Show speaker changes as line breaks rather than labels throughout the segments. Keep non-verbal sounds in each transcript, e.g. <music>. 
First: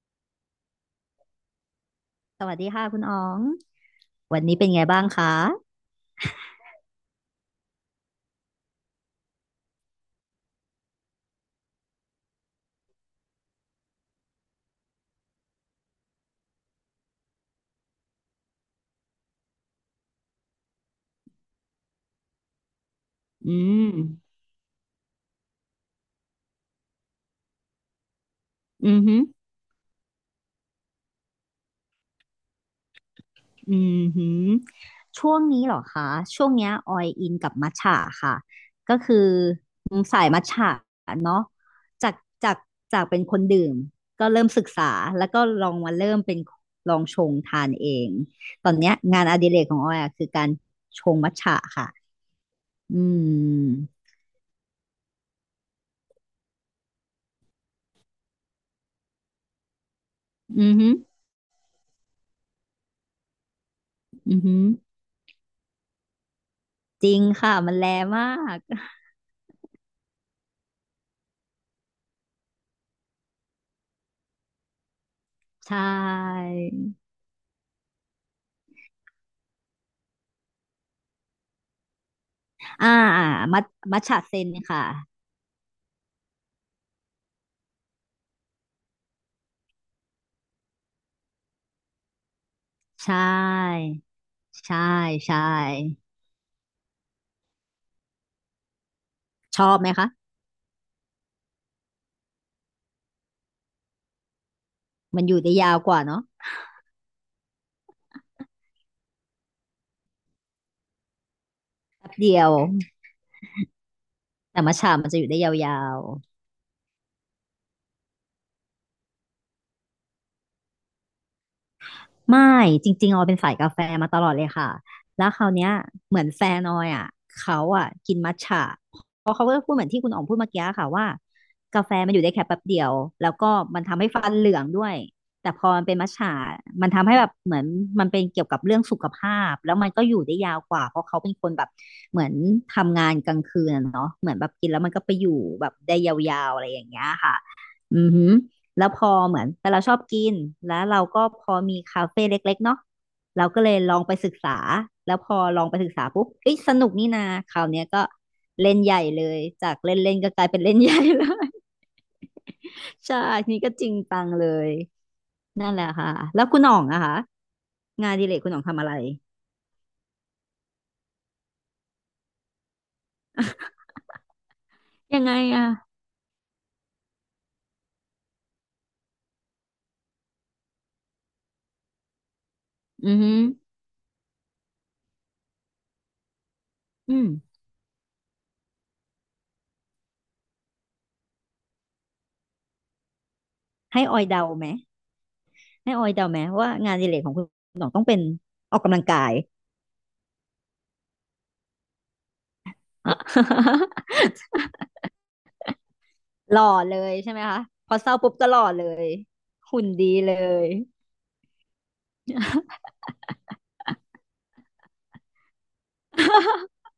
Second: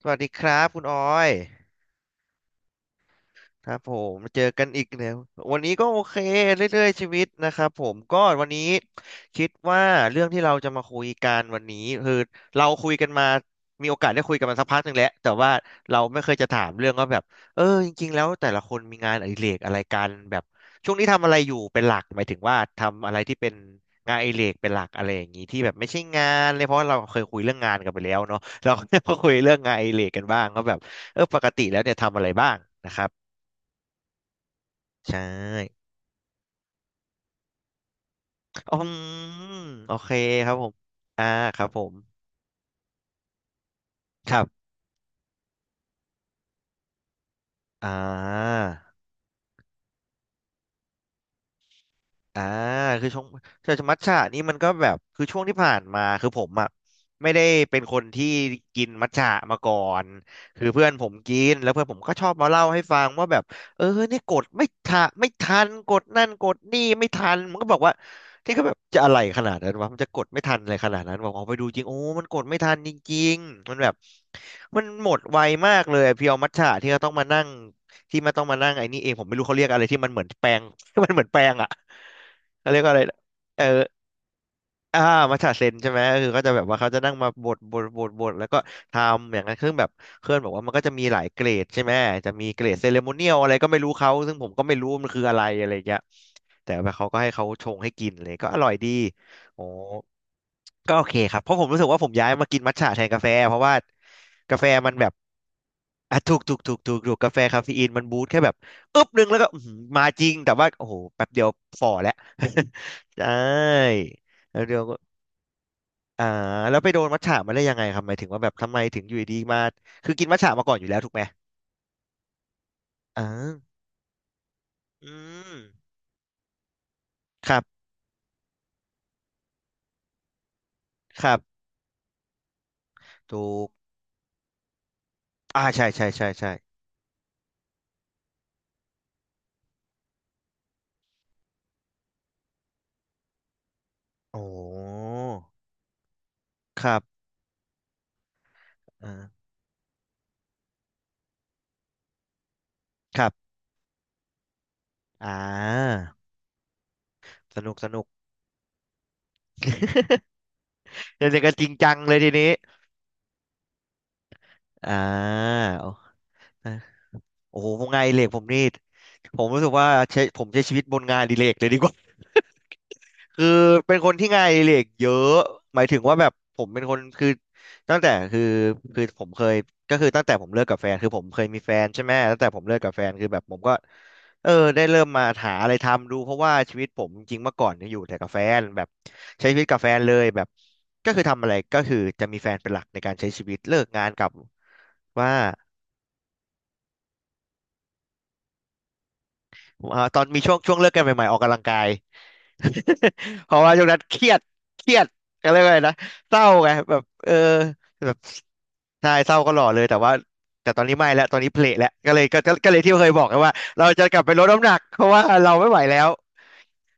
สวัสดีครับคุณออย
สวัสดีค่ะคุณอ๋อง
ครับผมมา
วั
เจ
น
อ
นี้
กั
เป็
น
นไง
อีก
บ้าง
แล้ว
คะ
วันนี้ก็โอเคเรื่อยๆชีวิตนะครับผมก็วันนี้คิดว่าเรื่องที่เราจะมาคุยกันวันนี้คือเราคุยกันมามีโอกาสได้คุยกันมาสักพักหนึ่งแล้วแต่ว่าเราไม่เคยจะถามเรื่องว่าแบบจริงๆแล้วแต่ละคนมีงานอดิเรกอะไรกันแบบช่วงนี้ทำอะไรอยู่เป็นหลักหมายถึงว่าทำอะไรที่เป็
อื
น
ม
งานอดิเรกเป็นหลักอะไรอย่างนี้ที่แบบไม่ใช่งานเลยเพราะว่าเราเคยคุยเรื่องงานกันไปแล้วเนาะเราก็
อื
จะ
อ
มา
หือ
คุยเรื่องงานอดิเรกกันบ้างก็แบบปกติแล้วเนี่ยทำอะไรบ้างนะครับ
อือหือ
ใช
ช่วงนี้เหรอ
่
คะ ช่วงเนี้ยออยอินกับมัทฉะค่ะ
อืม
ก็คือ
โอเค
สายมัท
ครับผ
ฉะ
ม อ่า
เนาะ
ครับผม
จากจากจากเป็นคนดื่มก็
ครั
เริ่มศึ
บ
กษาแล้วก็ลองมาเริ่มเป็นลองชงทาน
อ่
เอง ตอนเนี้
า
ยงานอดิเรกของออยอะคือการชงมัทฉะค่ะ
อ่า
อื
คือช่วง
ม
มัทฉะนี่มันก็แบบคือช่วงที่ผ่านมาคือผมอ่ะไม่ได้เป็นคนที่กินมัทฉะมาก่อนคือ
อือ
เพื่
หื
อน
อ
ผมกินแล้วเพื่อนผมก็ชอบมาเล่าให้ฟังว่าแบบเนี่ยก
อือ
ด
หือ
ไม่ทันกดนั่นกดนี่
จ
ไม่
ริง
ทัน
ค่ะ
มันก็
มั
บ
น
อก
แล
ว่า
มา
ที่
ก
เขาแบบจะอะไรขนาดนั้นวะมันจะกดไม่ทันอะไรขนาดนั้นบอกออกไปดูจริงโอ้มันกดไม่ทันจริงๆมันแบบมันหมดไวมา
ใช่
กเลยเพียวมัทฉะที่เขาต้องมานั่ง ไม่ต้องมานั่งไอ้นี่เองผมไม่รู้เขาเรียกอะไรที่มันเหมือนแปลง <laughs> มันเหมือนแปลงอ่ะเขาเรียก
อ่า
ว่าอะไรนะ
อ่ามั
เออ
ทมัทฉะเซนค่ะ
อ่ามัชฌะเซนใช่ไหมคือก็จะแบบว่าเขาจะนั่งมาบดแล้วก็ทำอย่างนั้นซึ่งแบบเพื่อนบอกว่ามันก็จะมีหลายเกรดใช่ไหมจะมีเกรดเซเลโม
ใช่
เนียลอะไรก็ไม่รู้เขาซึ่งผมก็ไม่
ใช่
รู้มันคืออะ
ใช่
ไรอะไรอย่างเงี้ยแต่ว่าเขาก็ให้เขาชงให้กินเลยก็อร่อยดี
ช
โอ้
อบไหมคะ
ก็โอเคครับเพราะผมรู้สึกว่าผมย้ายมากินมัทฉะแทนกาแฟเพราะว่ากาแฟมันแบบ
มันอยู่ได้ยาวกว่า
อ่ะ
เนาะ
ถูกกาแฟคาเฟอีนมันบูสต์แค่แบบอึ๊บหนึงแล้วก็อื้อหือมาจริงแต่ว่าโอ้โหแป๊บเดียวฝ่อ
แป๊
แล้ว
บเดียว
<laughs> ใช่
แต่
แล้ว
มั
เดี
ท
ยว
ฉะ
ก็
มันจะอยู่ได้ยาว
อ่าแล้วไปโดนมัทฉะมาได้ยังไงครับหมายถึงว่าแบบทำไมถึงอยู่ดีๆมาคือกินมัทฉะมาก่อนอยู่แล้วถูกไหม
ไม่จริงๆอ
อ่
อยเป็นสายกา
า
แฟมาตลอดเลยค่ะ
อื
แล้วคราว
ม
เนี้ยเหมือนแฟนออยอ่ะ
ครั
เขา
บ
อ่ะกินมัทฉะเพราะเขาก็พูดเหมือนที่คุณอ๋องพูดเมื่อกี้ค่ะว่า
ครับ
กาแฟมันอยู่ได้แค่แป๊บเดียวแล้ว
ถู
ก็
ก
มันทำให้ฟันเหลืองด้วยแต่พ
อ่า
อมัน
ใช่
เป็นมัทฉะมันทำให้แบบเหมือนมันเป็นเกี่ยวกับเรื่องสุขภาพแล้วมันก็อยู่ได้ยาวกว่าเพราะเขาเป็นคนแบบเหมือนทำงานกลางคืนอะเนาะเหมือ
โอ
นแบบกินแล้วมันก็ไป
้
อยู่แบบได้ยาวๆอะไรอ
ค
ย่าง
รั
เงี้ย
บ
ค่ะอือหือ แล้วพอ
อ่า
เหมือนแต่เราชอบกินแล้วเราก็พอมีคาเฟ่เล็กๆเนาะ
ครั
เรา
บ
ก็เลยลองไปศึกษาแล้ว
อ่
พอลองไปศึก
า
ษาปุ๊บเอ้ยสนุกนี่นาค
ส
ราว
นุก
เนี้ยก็เล่นใหญ่เลยจากเล่นเล่น
<laughs>
ก็กลายเป็นเล่นใหญ่เล
เดี๋ยว
ย
ก็จริงจังเลยทีนี้
<laughs> ใช่นี่ก็จริงจังเลย
อ่า
นั่นแหละ
โอ้
ค่ะแล้วคุณหน่องอะคะ
โอ้โหงานอ
งาน
ดิ
อ
เร
ดิ
ก
เล
ผ
ก
ม
คุณหน่
นี่
องทำอะไร
ผมรู้สึกว่าใช้ชีวิตบนงานอดิเรกเลยดีกว่า คือเป็นคนที่งานอดิเรกเย
ยัง
อะ
ไงอ่ะ
หมายถึงว่าแบบผมเป็นคนคือตั้งแต่คือผมเคยก็คือตั้งแต่ผมเลิกกับแฟนคือผมเคยมีแฟนใช่ไหมตั้งแต่ผมเลิกกับแฟ
อื
น
อ
คือ
หื
แบ
อ
บผมก็ได้เริ่มมาหาอะไรทำดูเพราะว่าชีวิตผม
อื
จ
ม
ริงๆเมื่อก่อนเนี่ยอยู่แต่กับแฟนแบบใช้ชีวิตกับแฟนเลยแบบก็คือทำอะไรก็คือจะมีแฟนเป็นหลักในการใช้ชีวิตเลิก
ให้
งาน
อ
ก
อย
ลับ
เดาไหม
ว่า
ให้ออยเดาไหมว่างานอดิเรกของคุณหน่องต้องเป็นออกกำลังกาย
อ่าตอนมีช่วงเลิกกันใหม่ๆออกกำลังกาย เพราะว่าช่วงนั้น
<laughs>
เครียดเครียดก็เรียกว่าอะไรนะเศร้า
หล่อ
ไง
เล
แบบ
ยใช่ไหมคะพอเศ
แบ
ร้า
บ
ปุ๊บก็หล่อเลย
ใช่เศร้าก็หล่อเล
หุ่
ย
น
แต่
ดี
ว่า
เลย
ตอนนี้ไม่แล้วตอนนี้เพละแล้วก็เลยก็ก็ก็เลยที่เคยบอกไงว่าเราจะกลับไปลดน้ำหนักเพราะว่าเราไม่ไหวแล้ว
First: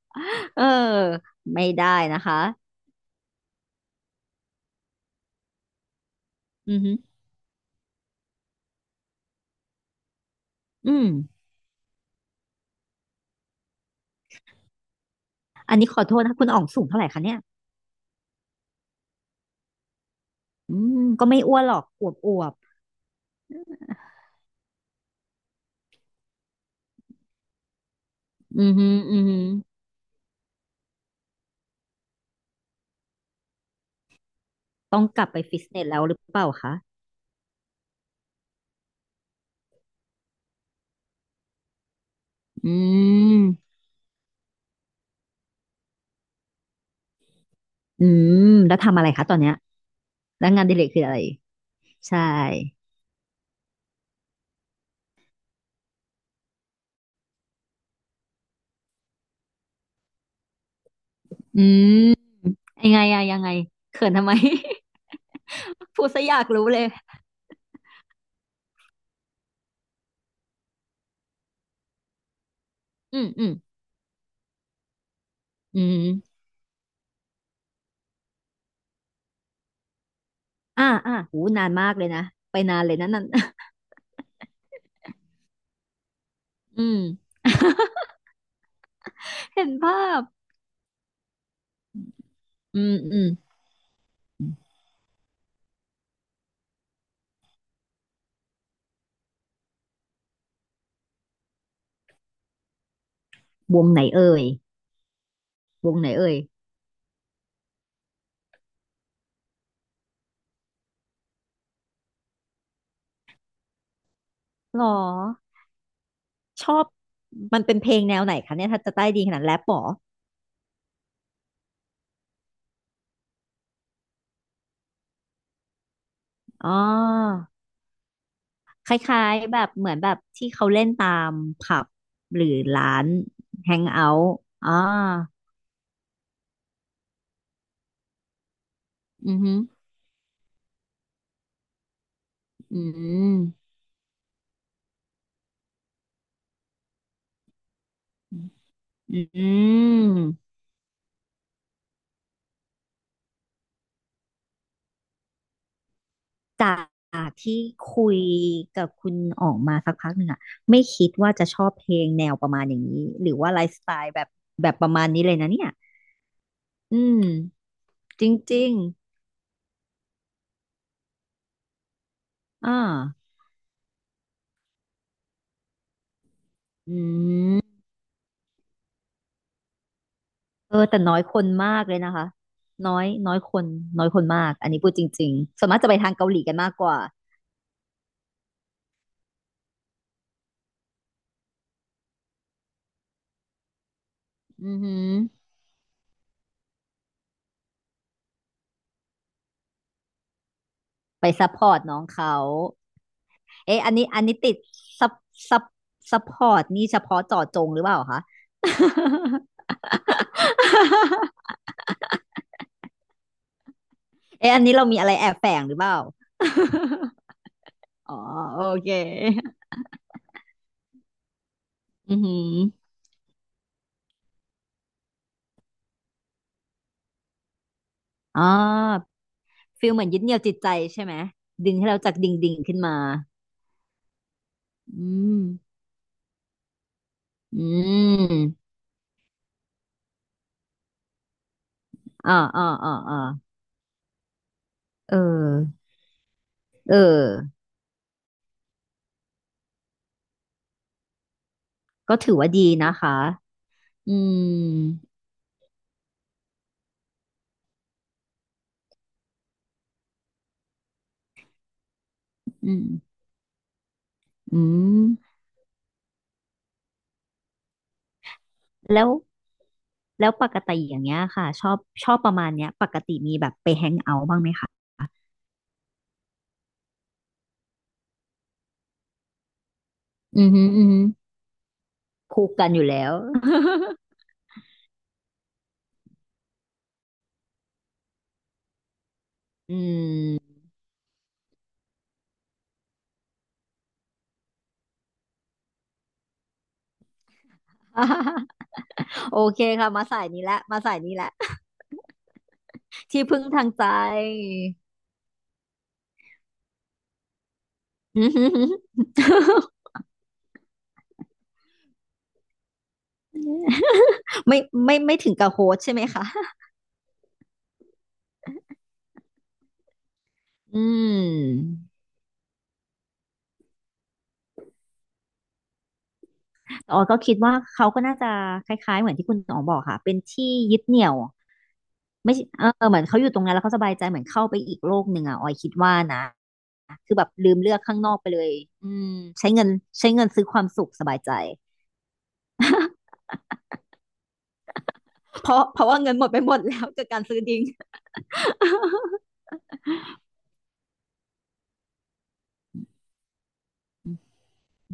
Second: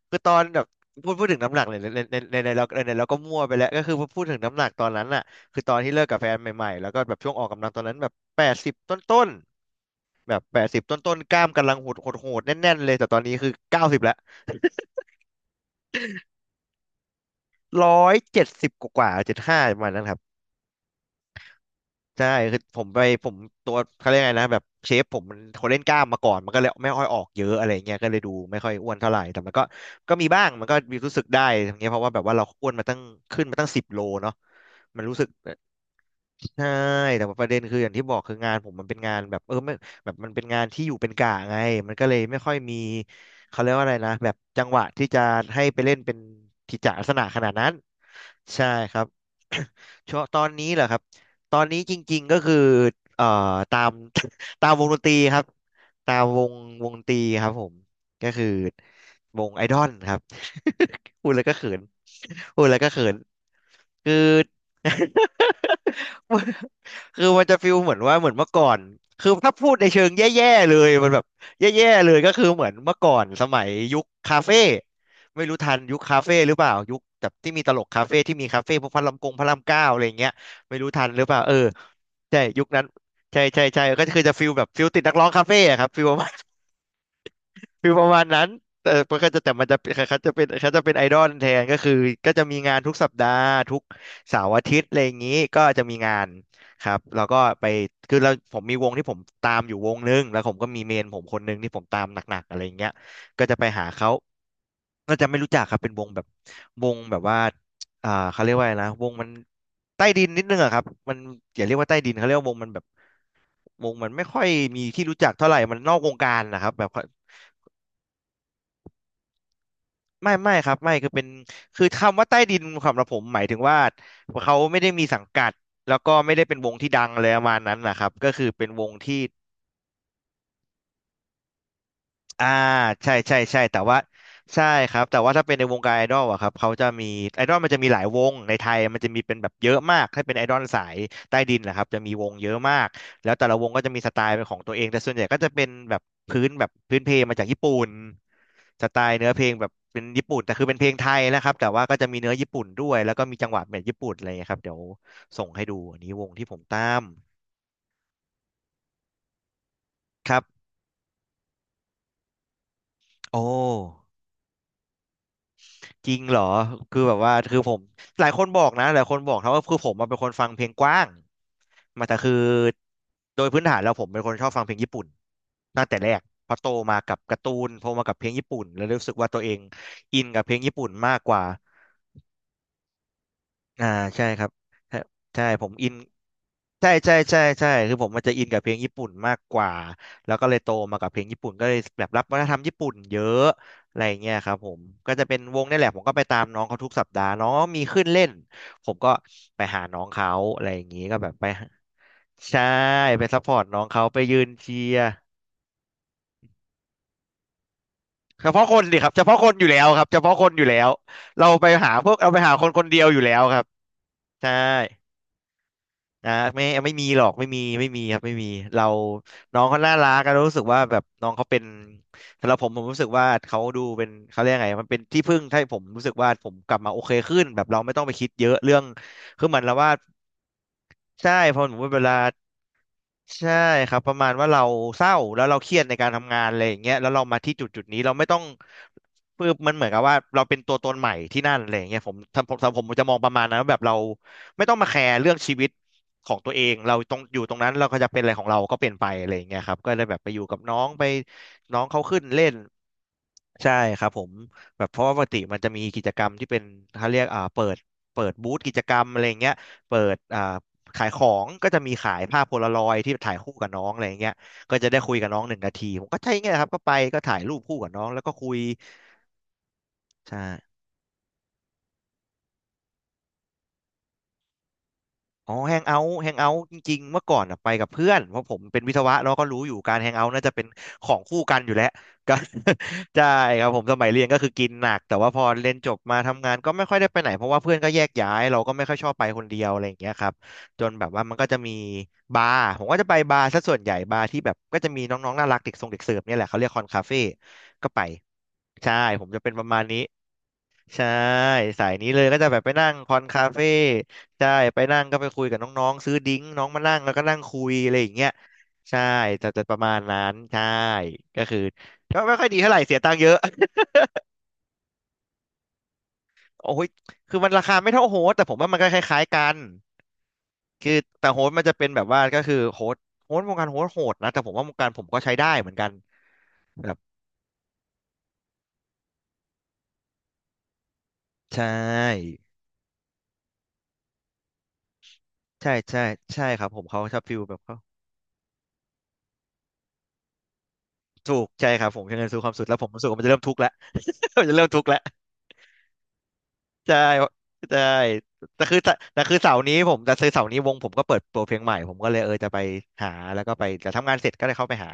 คือตอน
เอ
แบ
อ
บพูดถึงน้ำหนั
ไม่
กเลย
ได้
ในใน
นะ
ใน
คะ
ในเราในในเราก็มั่วไปแล้วก็คือพูดถึงน้ำหนักตอนนั้นน่ะคือตอนที่เลิกกับแฟนใหม่
อือ
ๆแล้ว
หือ
ก็แบบช่วงออกกำลังตอนนั้นแบบแปดสิบต้นๆแบบแปดสิบ
อืม
ต้นๆ กล้ามกำลังโหดโหดๆแน่นๆเลยแต่ตอนนี้คือเก้าสิบ
อันนี้ขอโทษนะคุณอ๋องสูงเท่าไหร่คะเนี่ย
ร้อยเจ็ดสิบกว่าเจ็ดห้าประมาณนั้นครับ
อืมก็ไม่อ้วนหรอกอวบ
ใช่
อวบ
คือผมไปผมตัวเขาเรียกไงนะแบบเชฟผมมันเขาเล่นกล้ามมาก่อนมันก็เลยไม่ค่อยออกเยอะอะไรเงี้ยก็เลยดูไม่
อื
ค่อ
อ
ยอ้
หื
ว
อ
นเท่าไห
อื
ร่
อหื
แต่
อ
มันก็มีบ้างมันก็มีรู้สึกได้ทั้งเนี้ยเพราะว่าแบบว่าเราอ้วนมาตั้งขึ้นมาตั้งสิบโลเนาะ
ต้
มั
อ
น
ง
รู้
ก
สึ
ลั
ก
บไปฟิตเนสแล้วหรือเปล่า
ใช่
คะ
แต่ว่าประเด็นคืออย่างที่บอกคืองานผมมันเป็นงานแบบไม่แบบมันเป็นงานที่อยู่เป็นกะไงมันก็เลยไม่ค่อย
อื
มีเขาเรียก
ม
ว่าอะไรนะแบบจังหวะที่จะให้ไปเล่นเป็นกิจจลักษณะขนาดนั้น
อืม
ใช่
แล้ว
ค
ทำ
รั
อะ
บ
ไรคะตอนเนี้ย
<coughs> ช่วงตอ
แล้ว
น
งาน
นี้
อดิ
เหร
เร
อ
ก
ครั
คื
บ
ออะไร
ตอนนี้จ
ใช่
ริงๆก็คือเอ่อตาม <coughs> <laughs> ตามวงดนตรีครับตามวงวงดนตรีครับผมก็คือวงไอดอลครับ <laughs> พูดแล้วก็
อื
เขิน
ม
พูดแล้วก็
ยังไง
เขิน
อะยังไงเขิ
คื
น
อ
ทำไม
<laughs>
<laughs> พูดซะอ
<laughs>
ยากรู้เลย
คือมันจะฟีลเหมือนว่าเหมือนเมื่อก่อนคือถ้าพูดในเชิงแย่ๆเลยมันแบบแย่ๆเลยก็คือเหมือนเมื่อก่อ
อื
น
ม
ส
อืม
มัยยุคคาเฟ่ไม่รู้ทัน
อื
ยุค
ม
คาเฟ่หรือเปล่ายุคแบบที่มีตลกคาเฟ่ที่มีคาเฟ่พวกพระรามกงพระรามเก้าอะไรอย่างเงี้ยไม่
อ่า
รู้ทัน
อ่า
หรือเป
หู
ล่าเออ
นานมากเลยนะ
ใช่
ไป
ยุค
นา
นั้
น
น
เลยนะนั่น
ใช่
<laughs>
ใช่ใช่ก็คือจะฟีลแบบฟีลติดนักร้องคาเฟ่อะครับฟีล
อืม
คือประมาณนั้นแต่มันก็จะแต่มั
เห็
น
น
จะเป็น
ภา
เขา
พ
จะเป็นเขาจะเป็นไอดอลแทนก็คือก็จะมีงาน
อื
ทุ
ม
กสัป
อื
ดา
ม
ห์ทุกเสาร์อาทิตย์อะไรอย่างนี้ก็จะมีงานครับแล้วก็ไปคือเราผมมีวงที่ผมตามอยู่วงนึงแล้วผมก็มีเมนผมคนนึงที่ผมตามหนักๆอะไรอย่างเงี้ยก็จะไป
ว
หา
งไหน
เขา
เอ่ย
ก็จะไม่รู้จักครับ
ว
เป็น
ง
ว
ไหน
งแบบ
เอ่ย
วงแบบว่าเขาเรียกว่าอะไรนะวงมันใต้ดินนิดนึงอะครับมันอย่าเรียกว่าใต้ดินเขาเรียกว่าวงมันแบบวงมันไม่ค่อย
ห
มี
รอ
ที่รู้จักเท่าไหร่มันนอกวงการนะค
ช
รับ
อ
แบ
บ
บ
มันเป็นเพลงแนวไหนคะเนี่ยถ้าจะใต้ดีขนาดแรปหรอ
ไม่ครับไม่คือเป็นคือคำว่าใต้ดินสำหรับผมหมายถึงว่าเขาไม่ได้มีสังกัดแล้วก็ไม่ได้เป็นว
อ๋
งที่ดังเลยป
อ
ระมาณนั้นนะครับก็คือเป็นว
ค
งที่
ล้ายๆแบบเหมือนแบบที่เขาเล่นตามผับหรื
อ่า
อร้าน
ใช่ใช่ใช่
แฮ
แต่
ง
ว่า
เอาท์
ใช่
อ่า
ครับแต่ว่าถ้าเป็นในวงการไอดอลอะครับเขาจะมีไอดอลมันจะมีหลายวงในไทยมันจะมี
อื
เป็น
อ
แบ
ห
บเยอะมากถ้าเป็นไอดอลสายใต้ดินนะครับจะมีวงเยอะมา
อื
กแล้วแต่ละว
ม
งก็จะมีสไตล์เป็นของตัวเองแต่ส่วนใหญ่ก็จะเป็นแบบพื้นแบบพื้นเพลงมาจากญี่ปุ่นสไต
อ
ล์เนื้อเพลงแบ
ื
บเป็นญี่
ม
ปุ่นแต่คือเป็นเพลงไทยนะครับแต่ว่าก็จะมีเนื้อญี่ปุ่นด้วยแล้วก็มีจังหวะแบบญี่ปุ่นอะไรอย่างเงี้ยครับเดี๋ยวส่งให้ดูอันนี้วงที่ผม
จา
ตา
ก
ม
ที่คุยกับคุณออกมาสักพักหนึ่
ค
ง
รั
อะ
บ
ไม่คิดว่าจะชอบเพลงแนวประมาณอย่างนี้หรือ
โอ้
ว่าไลฟ์สไตล์แบบแบบประมาณนี้เลยนะเนี่ย
จริงเหรอ
อื
คือแบบ
ม
ว่าคือผมห
จ
ลายคนบอ
ริ
ก
ง
นะหลายคนบอกนะว่าคือผมมาเป็นคนฟังเพลงกว้างมาแต่คือ
ๆอ่า
โดยพื้นฐานแล้วผมเป็นคนชอบฟังเพลงญี่ปุ่นตั้งแต่แรกเพอโต
อื
มากับการ์ตูน
ม
โตมากับเพลงญี่ปุ่นแล้วรู้สึกว่าตัวเองอินกับเพลงญี่
เออ
ปุ่น
แต่
มา
น้อ
ก
ย
ก
ค
ว่า
นมากเลยนะคะน้อยน้อยคน
อ่า
น้อยค
ใช่
น
ครั
มา
บ
กอันนี้พูด
ใช่
จริง
ใช่
ๆ
ผ
ส่วน
ม
มาก
อิ
จะ
น
ไปทางเกาหลีกันมากก
ใช่
ว่า
ใช่ใช่ใช่คือผมมันจะอินกับเพลงญี่ปุ่นมากกว่าแล้วก็เลยโตมากับเพลงญี่ปุ่นก็เลยแบบรับวัฒนธรรมญี่ปุ่นเยอะอะไรอย่างเงี้ยครับ
อื
ผ
อ
ม
หือ
ก็จะเป็นวงนี่แหละผมก็ไปตามน้องเขาทุกสัปดาห์น้องมีขึ้นเล่นผมก็ไปหาน้องเขาอะไรอย่างงี้ก็
ไป
แบบไป
ซัพพอร์ตน้องเขา
ใช่ไปซัพพอร์ตน้อ
เอ๊ะ
ง
อัน
เขา
นี้
ไป
อันนี้
ยืน
ติด
เชียร์
ซัพซัพซัพพอร์ตนี่เฉพาะเจาะจงหรือเปล่าคะ
เฉพาะคนดิครับเฉพาะค
<laughs>
นอยู่แล้วครับเฉพาะคนอยู่แล้วเราไปหาพวกเราไปหาคนคนเดียวอยู่แล้วครับใช่
เอ๊ะอันนี้เรามีอะไรแอบแฝงหรือเปล่า
อ่าไม่
<laughs>
มีหรอกไม่มีไม่มี
อ๋
ค
อ
รับไม่มี
โอ
เรา
เค
น้องเขาน่ารักก็รู้สึกว่าแบบน้องเขาเป็น
อือหือ
สำหรับผมผมรู้สึกว่าเขาดูเป็นเขาเรียกไงมันเป็นที่พึ่งให้ผมรู้สึกว่าผมกลับมาโอเคขึ้นแบบเราไม่ต้องไปคิด
อ๋อ
เยอะเรื่องคือเหมือนเรา
ฟิ
ว่า
ลเหมือนยึดเหนี่ยวจิตใจใช่ไหม
ใช่พอผ
ดึง
ม
ให้เรา
เว
จา
ลา
กดิ่งดิ่งขึ้นมา
ใช่ครับประมาณว่าเราเศ
อื
ร้าแล้
ม
วเราเครียดในการทำงานอะไรอย่างเงี้ยแล้วเรามาที่
อื
จุดจุดนี้เราไม่ต้อง
ม
คืบมันเหมือนกับว่าเราเป็นตัวตนใหม่ที่นั่นอะไรอย่างเงี้ย
อ่าอ่า
ผม
อ่า
จะมอ
อ่า
งประมาณนั้นว่าแบบเราไม่ต้องมาแค
เอ
ร์
อ
เรื่องชีวิตของตัวเอง
เอ
เรา
อ
ตรงอยู่ตรงนั้นเราก็จะเป็นอะไรของเราก็เป็นไปอะไรอย่างเงี้ยครับก็ได้แบบไปอยู่กับน้องไปน้องเขา
ก็
ขึ้น
ถือ
เล่
ว่า
น
ดีนะคะ
ใช่ครับ
อื
ผม
ม
แบบเพราะว่าปกติมันจะมีกิจกรรมที่เป็นเขาเรียกเปิดเปิดบูธกิจกรรมอะไรเงี้ยเปิดขายของก็จะมีขายภาพโพ
อื
ลาร
ม
อยด์ที่ถ่ายคู่กับน้องอะไรเงี้ย
อื
ก็จะได้คุยกับ
ม
น้อง1 นาทีผมก็ใช่เงี้ยครับก็ไปก็ถ่ายรูปคู่กับน้องแล้วก็คุย
แล้วแล้ว
ใช่
ปกติอย่างเงี้ยค่ะชอบชอบประมาณเนี้ยปกติมีแบบไปแฮงเอาท์บ้างไหมคะ
อ๋อแฮงเอาท์แฮงเอาท์จริงๆเมื่อก่อนอะไปกับเพื่อนเพราะผมเป็นวิศวะเราก็รู้อยู่การแฮงเอาท์น่า
อือ
จะเป็
หื
น
ออือหื
ข
อ
องคู่กันอยู่แล้วก็
คู่กันอยู่แล้ว
<laughs> ใช่
<laughs>
ครับผมสมัยเรียนก็คือกินหนักแต่ว่าพอเรียนจบมาทำงานก็ไม่ค่อยได้ไปไหนเพราะว่าเพื่อนก็แยกย้ายเราก็ไม่ค่อยชอบไปคนเดียว
อื
อะไรอย่างเงี้ยครับ
ม
จนแบบว่ามันก็จะมีบาร์ผมก็จะไปบาร์ซะส่วนใหญ่บาร์ที่แบบก็จะมีน้องๆน่ารักเด็กสรงเด็กเสิร์ฟเนี่ยแหละเขาเรียกคอนคาเฟ่ก็ไปใช่ผม
โอ
จะเป็นป
เค
ระมาณ
ค่ะ
นี้
มาสายนี้แหละมาสาย
ใช่
นี้แหละ
สายนี้เลยก็จะแบบไปนั่งคอ
ที่
น
พึ่
คา
งทา
เฟ่
งใจ
ใช่
<laughs>
ไปนั่งก็ไปคุยกับน้องๆซื้อดิ้งน้องมานั่งแล้วก็นั่งคุยอะไรอย่าง
อื
เงี้
อ
ย
หือหือ
ใช่จะประมาณนั้นใช่ก็คือก็ไม่ค่อยดีเท่าไหร่เสียตังค์เยอะ <laughs>
<laughs> ไม่ไม่ไม่ถึงกับโฮสใช่ไหมคะ
โอ้ยคือมันราคาไม่เท่าโฮสต์แต่ผมว่ามันก็คล้ายๆกัน
อื
คือแต่โฮสต์มันจะเป็
ม
นแบบว่าก็คือโฮสต์วงการโฮสต์โหดนะแต่ผมว่าวงการผมก็ใช้ได้เหมือนกันแบบ
อ๋อก็คิดว่าเขาก็น่าจะคล้ายๆเหมือนที่คุณอ๋องบอกค่ะเป็นที่ยึดเหนี่ยว
ใช่
ไม่ใช่เออเหมือนเขาอยู่ตรงนั้นแล้วเขาสบายใจเหมือนเข้าไปอีกโลกหนึ่งอ่ะออยคิ
ใช่
ดว่า
ใช่
นะ
ใช่ครับผมเขา
คื
ช
อ
อบ
แบบ
ฟิล
ลื
แบ
ม
บ
เลื
เขา
อกข้างนอกไปเลยอืมใช้เงินใช้เงินซื้อความสุขสบายใจ
ถูกใช่ครับผมใช้เงินซื้อความสุขแล้วผมรู้สึกว่ามันจะเริ่มทุกข์แล้ว <laughs> มันจะเริ่มทุกข์แล้ว
เพราะเพราะว่าเงินหมดไปหมดแล้ว
ใช่
กับการซื้อดิ้ง
ใช่แต่คือแต่คือเสาร์นี้ผมแต่คือเสาร์นี้วงผมก็เปิดตัวเพลงใหม่ผมก็เลยเออจะไปหาแล้วก็ไปแต่ทำงานเสร็จก็เลยเข้าไปหา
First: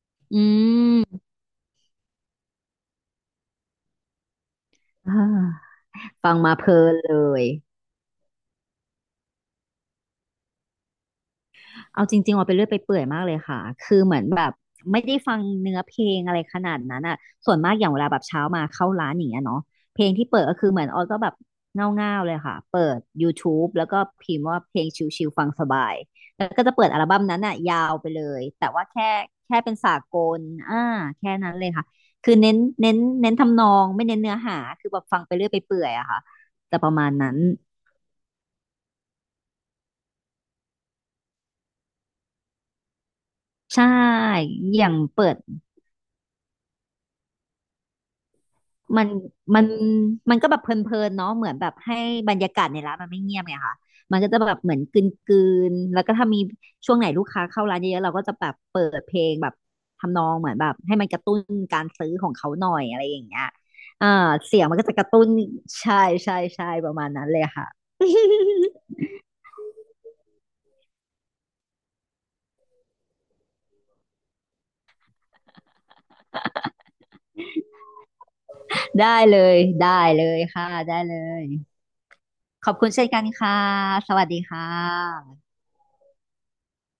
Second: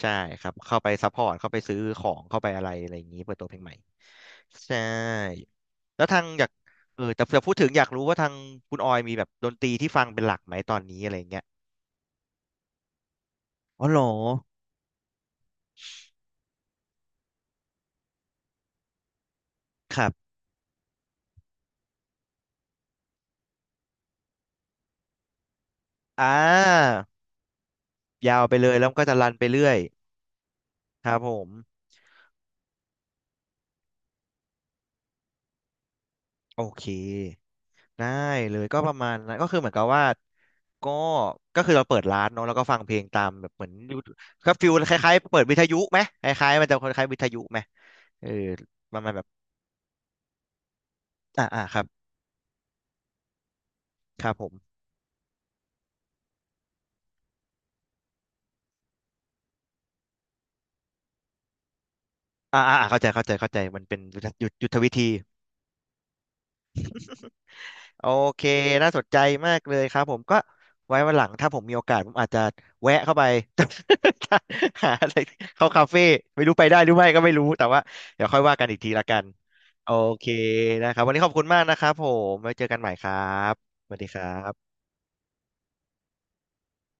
ใช่
อื
ครับเข้าไป
ม
ซัพพอร์ตเข้าไปซื้อของเข้าไปอะไรอะไรอย่างนี้เปิดตัวเพลงใหม่ใช่
อ่า
แล้วทาง
ฟัง
อยาก
มาเพลิน
เออ
เล
แต่
ย
พูดถึงอยากรู้ว่าทางคุณออยมีแบบดนตรีที่ฟังเป็นหลักไหมตอนนี้อะไรอย่างเงี้ย
เอาจริงๆออกไปเรื่อยไปเปื่อยมากเลยค่ะ
อ๋อเหร
คือ
อ
เหมือนแบบไม่ได้ฟังเนื้อเพลงอะไรขนาดนั้นอ่ะส่วนมากอย่างเวลาแบบเช้ามาเข้าร้านอย่างเงี้ยเนาะ
ค
เพล
รั
งที่
บ
เปิดก็คือเหมือนออยก็แบบเง่าๆเลยค่ะเปิดยูท t u แล้วก็พิมพ์ว่าเพลงชิลๆฟังสบาย
อ่
แล้วก็จะเปิด
า
อัลบั้มนั้นอ่ะยาวไปเล
ยาว
ย
ไปเล
แต่
ย
ว่า
แล้วก็
แค่
จะรันไป
แค่
เรื่อ
เป็น
ย
สากลอ่า
ครับผ
แค่
ม
นั้นเลยค่ะคือเน้นทำนองไม่เน้นเนื้อหาคือแบบฟังไปเรื่อยไปเปื่อยอะค่ะ
โอ
แต่
เค
ประมาณนั้น
ได้เลยก็ประมาณนั้นก็คือเหมือนกับว่าก็ก็คือเราเปิดร้านเนาะแล้วก็ฟังเพลงตามแบบเหมือน
ใช่
ยูก็ฟิล
อย่า
ค
ง
ล้าย
เปิ
ๆ
ด
เปิดวิทยุไหมคล้ายๆมันจะคล้ายๆวิทยุไหมเออประ
มัน
มาณแบบ
มันมันก็แบบเพลินๆเนาะ
อ่า
เหมือน
อ่า
แบบ
ครั
ให้
บ
บรรยากาศในร้านมันไม่เงียบไงค่ะมัน
ค
ก็
รับ
จะ
ผม
แบบเหมือนกลืนๆแล้วก็ถ้ามีช่วงไหนลูกค้าเข้าร้านเยอะๆเราก็จะแบบเปิดเพลงแบบทำนองเหมือนแบบให้มันกระตุ้นการซื้อของเขา
อ่า
หน่อ
อ่า
ย
อ่า
อะ
เข้า
ไร
ใจ
อย่า
เข้า
ง
ใจ
เงี้ย
เข้าใจมันเป็น
อ่า
ยุทธ
เสียง
ยุท
มั
ธ
นก็
วิ
จะก
ธี
ระตุ้นใช่ใช่ใช่ประมาณนั้นเลยค่ะ
โอเคน่าสนใจมากเลยครับผมก็ไว้วันหลังถ้าผมมีโอกาสผมอาจจะแวะเข้าไป <laughs> หาอะไรเข้าคาเฟ่ไม่รู้ไปได้หรือไม่ก็ไม่รู้แต่ว่าเดี๋ยวค่อยว่ากันอีกที
<laughs>
ละกั
ได้
น
เลย
โอ
ได้
เค
เลยค่ะ
นะค
ได้
รับวัน
เล
นี้ขอบคุ
ย
ณมากนะครับผมไว้เจอ
ขอบ
กันให
คุ
ม่
ณเช่
ค
น
รั
กันค่ะ
บสวัสดี
ส
ค
วั
รั
สดีค่
บ
ะ